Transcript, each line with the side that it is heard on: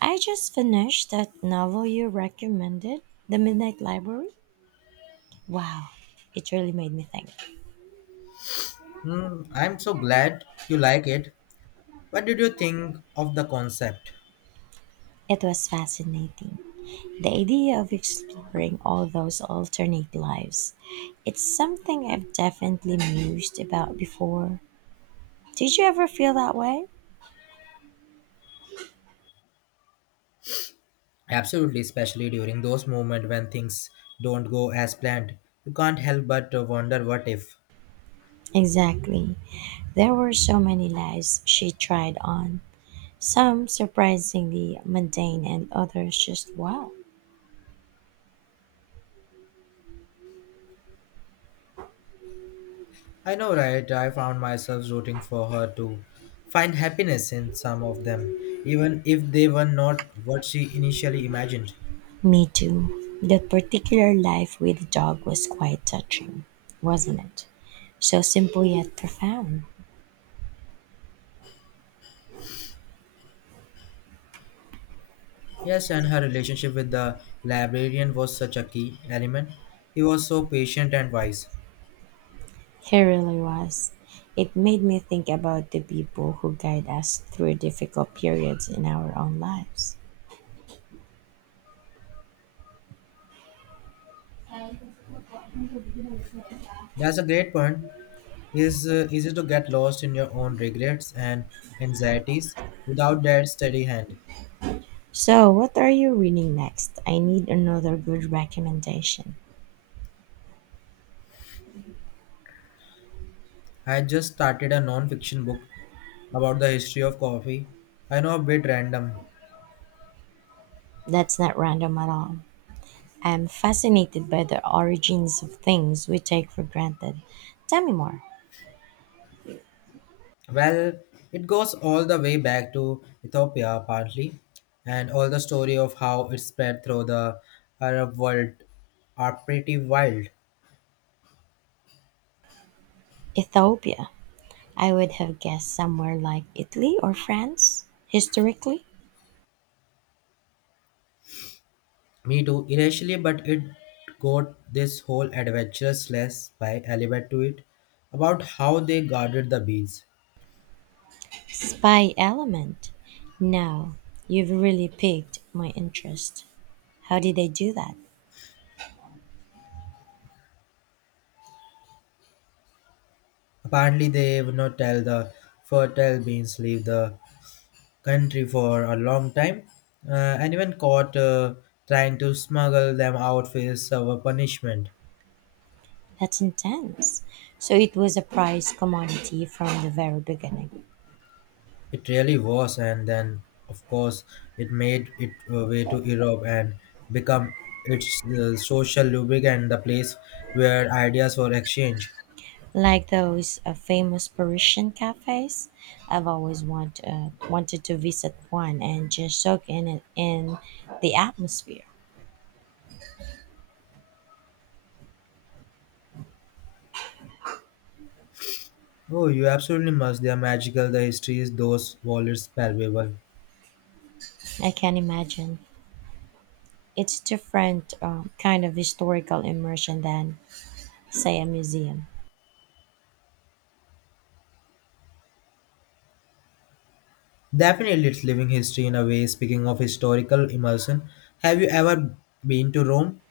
right: I just finished that novel you recommended, The Midnight Library. Wow, it really made me think.
left: Hmm, I'm so glad you like it. What did you think of the concept?
right: It was fascinating. The idea of exploring all those alternate lives. It's something I've definitely mused about before. Did you ever feel that way?
left: Absolutely, especially during those moments when things don't go as planned. You can't help but to wonder what if.
right: Exactly. There were so many lives she tried on, some surprisingly mundane and others just wow.
left: I know, right? I found myself rooting for her to find happiness in some of them, even if they were not what she initially imagined.
right: Me too. That particular life with the dog was quite touching, wasn't it? So simple yet profound.
left: Yes, and her relationship with the librarian was such a key element. He was so patient and wise.
right: It really was. It made me think about the people who guide us through difficult periods in our own lives.
left: That's a great point. Is easy to get lost in your own regrets and anxieties without that steady hand.
right: So, what are you reading next? I need another good recommendation.
left: I just started a non-fiction book about the history of coffee. I know, a bit random.
right: That's not random at all. I'm fascinated by the origins of things we take for granted. Tell me more.
left: Well, it goes all the way back to Ethiopia partly, and all the story of how it spread through the Arab world are pretty wild.
right: Ethiopia. I would have guessed somewhere like Italy or France, historically.
left: Me too, initially, but it got this whole adventurous less by element to it about how they guarded the bees.
right: Spy element. Now, you've really piqued my interest. How did they do that?
left: Apparently, they would not tell the fertile beans leave the country for a long time. Anyone caught trying to smuggle them out faced our punishment.
right: That's intense. So it was a prized commodity from the very beginning.
left: It really was, and then of course it made it way to Europe and become its social lubricant, the place where ideas were exchanged.
right: Like those famous Parisian cafes, I've wanted to visit one and just soak in it in the atmosphere.
left: Oh, you absolutely must. They are magical. The histories, those wallets, palpable.
right: I can imagine. It's different kind of historical immersion than Say a museum.
left: Definitely, it's living history in a way. Speaking of historical immersion, have you ever been to Rome?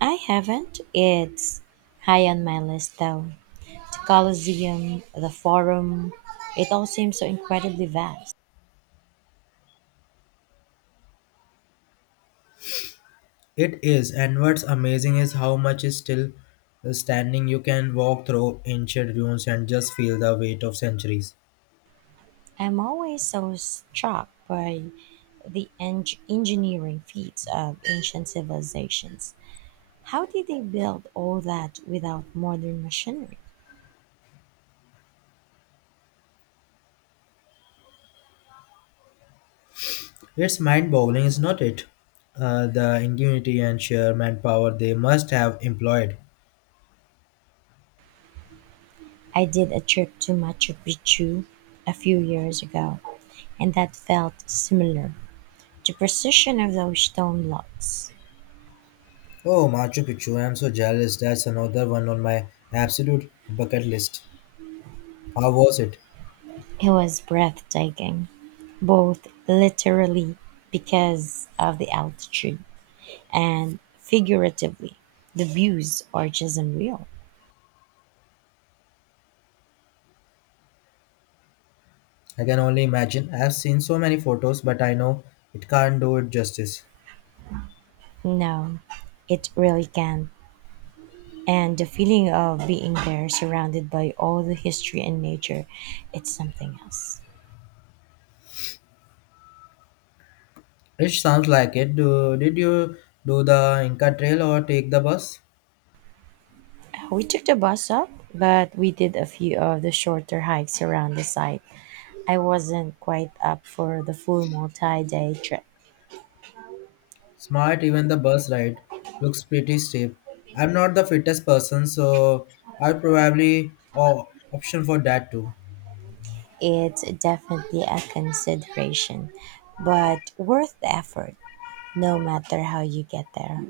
right: I haven't. It's high on my list though. The Colosseum, the Forum, it all seems so incredibly vast.
left: It is, and what's amazing is how much is still standing. You can walk through ancient ruins and just feel the weight of centuries.
right: I'm always so struck by the engineering feats of ancient civilizations. How did they build all that without modern machinery?
left: It's mind boggling, is not it? The ingenuity and sheer manpower they must have employed.
right: I did a trip to Machu Picchu a few years ago, and that felt similar. The precision of those stone blocks.
left: Oh, Machu Picchu, I'm so jealous. That's another one on my absolute bucket list. How was it?
right: It was breathtaking, both literally because of the altitude and figuratively. The views are just unreal.
left: I can only imagine. I've seen so many photos, but I know it can't do it justice.
right: No, it really can. And the feeling of being there surrounded by all the history and nature, it's something else.
left: It sounds like it. Did you do the Inca Trail or take the bus?
right: We took the bus up, but we did a few of the shorter hikes around the site. I wasn't quite up for the full multi day trip.
left: Smart, even the bus ride looks pretty steep. I'm not the fittest person, so I'll probably option for that too.
right: It's definitely a consideration, but worth the effort, no matter how you get there.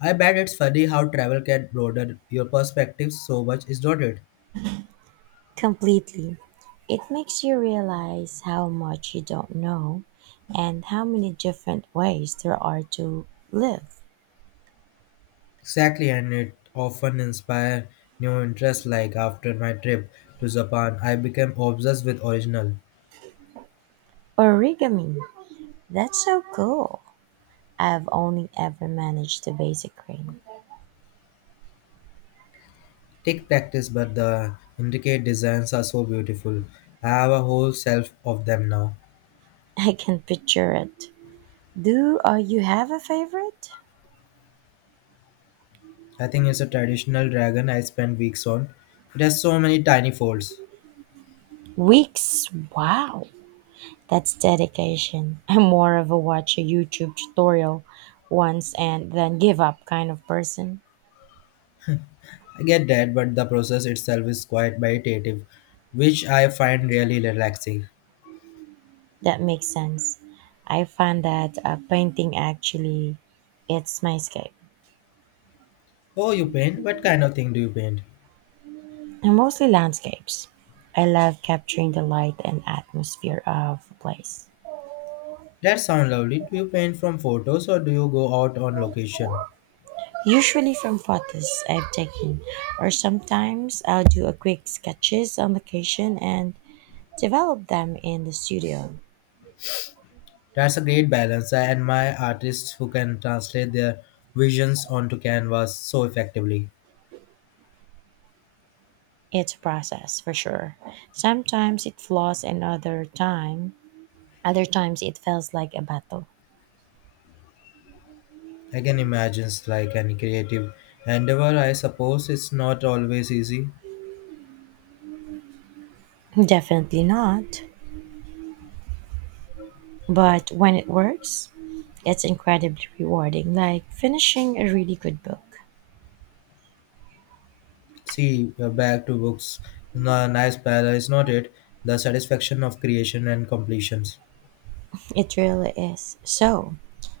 left: I bet it's funny how travel can broaden your perspective so much, is not it?
right: Completely. It makes you realize how much you don't know and how many different ways there are to live.
left: Exactly, and it often inspires new interests. Like after my trip to Japan, I became obsessed with original.
right: Origami. That's so cool. I've only ever managed the basic ring.
left: Take practice, but the intricate designs are so beautiful. I have a whole shelf of them now.
right: I can picture it. Do you have a favorite?
left: I think it's a traditional dragon I spent weeks on. It has so many tiny folds.
right: Weeks. Wow. That's dedication. I'm more of a watch a YouTube tutorial once and then give up kind of person.
left: I get that, but the process itself is quite meditative, which I find really relaxing.
right: That makes sense. I find that painting actually it's my escape.
left: Oh, you paint? What kind of thing do you paint?
right: And mostly landscapes. I love capturing the light and atmosphere of a place.
left: That sounds lovely. Do you paint from photos or do you go out on location?
right: Usually from photos I've taken or sometimes I'll do a quick sketches on location and develop them in the studio.
left: That's a great balance. I admire artists who can translate their visions onto canvas so effectively.
right: It's a process for sure. Sometimes it flows and other times it feels like a battle.
left: I can imagine it's like any creative endeavor. I suppose it's not always easy.
right: Definitely not. But when it works, it's incredibly rewarding, like finishing a really good book.
left: See, we back to books. No, nice parallel is not it. The satisfaction of creation and completions.
right: It really is. So,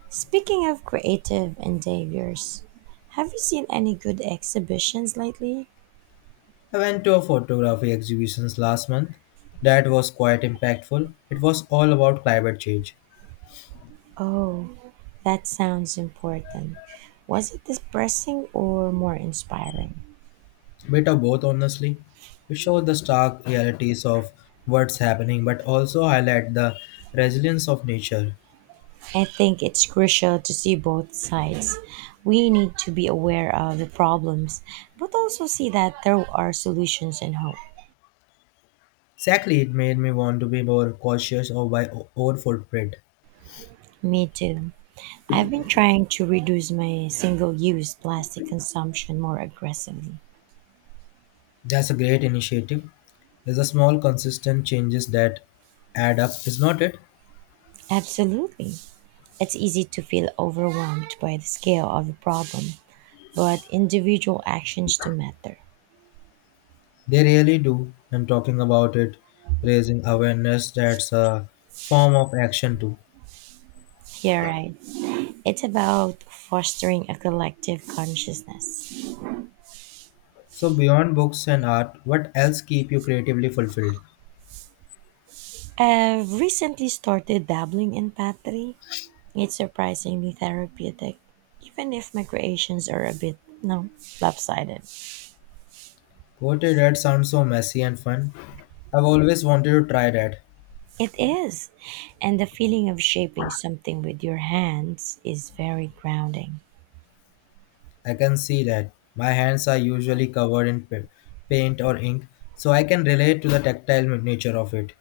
right: speaking of creative endeavors, have you seen any good exhibitions lately?
left: I went to a photography exhibitions last month. That was quite impactful. It was all about climate change.
right: Oh, that sounds important. Was it depressing or more inspiring?
left: Bit of both, honestly. It showed the stark realities of what's happening, but also highlight the resilience of nature.
right: I think it's crucial to see both sides. We need to be aware of the problems, but also see that there are solutions and hope.
left: Exactly, it made me want to be more cautious of my own footprint.
right: Me too. I've been trying to reduce my single use plastic consumption more aggressively.
left: That's a great initiative. It's a small, consistent changes that add up, is not it?
right: Absolutely. It's easy to feel overwhelmed by the scale of the problem, but individual actions do matter.
left: They really do. I'm talking about it, raising awareness. That's a form of action too.
right: Yeah, right. It's about fostering a collective consciousness.
left: So beyond books and art, what else keep you creatively fulfilled?
right: I've recently started dabbling in pottery. It's surprisingly therapeutic, even if my creations are a bit, no, lopsided.
left: Poetry, that sounds so messy and fun. I've always wanted to try that.
right: It is. And the feeling of shaping something with your hands is very grounding.
left: I can see that. My hands are usually covered in paint or ink, so I can relate to the tactile nature of it.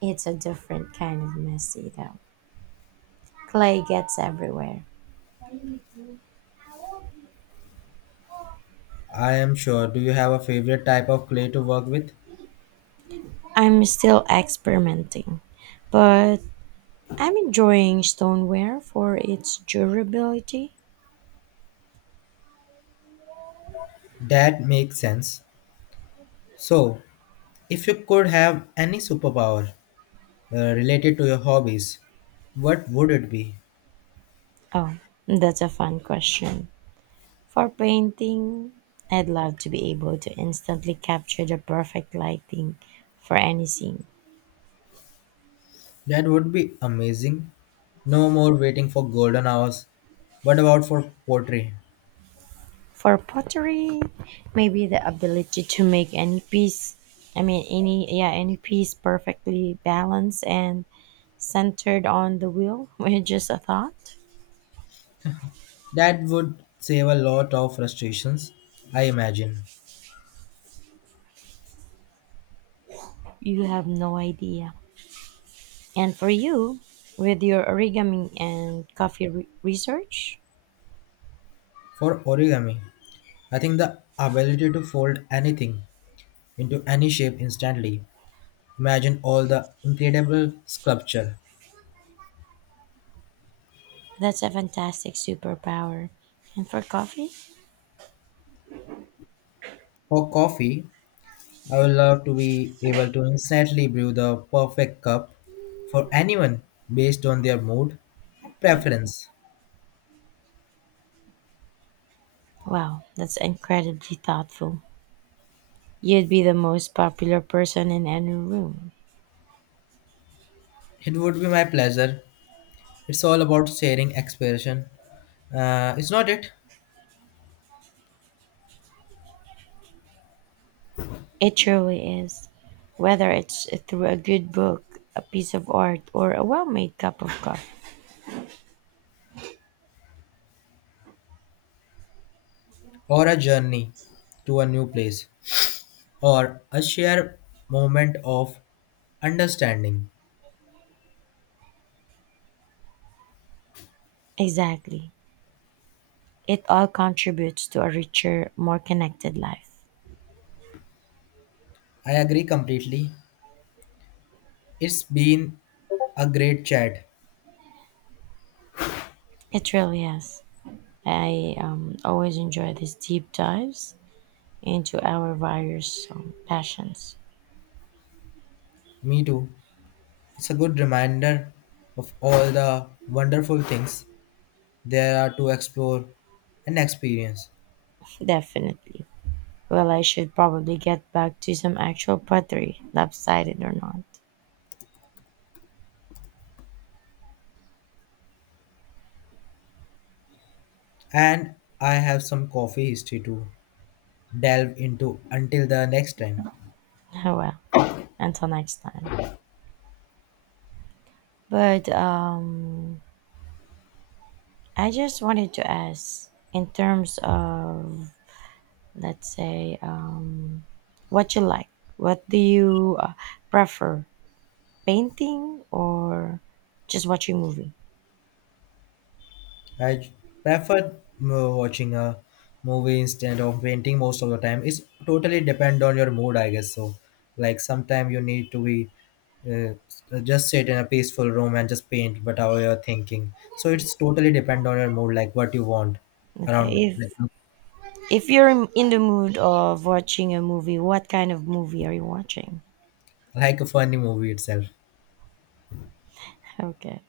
right: It's a different kind of messy, though. Clay gets everywhere.
left: I am sure. Do you have a favorite type of clay to work with?
right: I'm still experimenting, but I'm enjoying stoneware for its durability.
left: That makes sense. So, if you could have any superpower related to your hobbies, what would it be?
right: Oh, that's a fun question. For painting, I'd love to be able to instantly capture the perfect lighting for any scene.
left: That would be amazing. No more waiting for golden hours. What about for pottery?
right: For pottery, maybe the ability to make any piece, I mean any yeah, any piece perfectly balanced and centered on the wheel with just a thought.
left: That would save a lot of frustrations, I imagine.
right: You have no idea. And for you, with your origami and research,
left: For origami, I think the ability to fold anything into any shape instantly. Imagine all the incredible sculpture.
right: that's a fantastic superpower. And for coffee,
left: For coffee, I would love to be able to instantly brew the perfect cup for anyone based on their mood and preference.
right: wow, that's incredibly thoughtful. You'd be the most popular person in any room.
left: It would be my pleasure. It's all about sharing expression. It's not it,
right: It truly is. Whether it's through a good book, a piece of art, or a well made cup of coffee.
left: or a journey to a new place, or a shared moment of understanding.
right: Exactly. It all contributes to a richer, more connected life.
left: I agree completely. It's been a great chat.
right: It really has. I always enjoy these deep dives into our various passions.
left: Me too. It's a good reminder of all the wonderful things there are to explore and experience.
right: Definitely. Well, I should probably get back to some actual pottery, lopsided or not.
left: And I have some coffee history to delve into until the next time.
right: Oh, well, until next time. But I just wanted to ask in terms of, let's say, what you like. What do you prefer, painting or just watching movie?
left: I prefer watching a movie instead of painting most of the time. It's totally depend on your mood, I guess. So, like sometime you need to be uh, just sit in a peaceful room and just paint whatever you're thinking. So it's totally depend on your mood, like what you want around
right: Okay, if you're in the mood of watching a movie, what kind of movie are you watching?
left: like a funny movie itself.
right: Okay.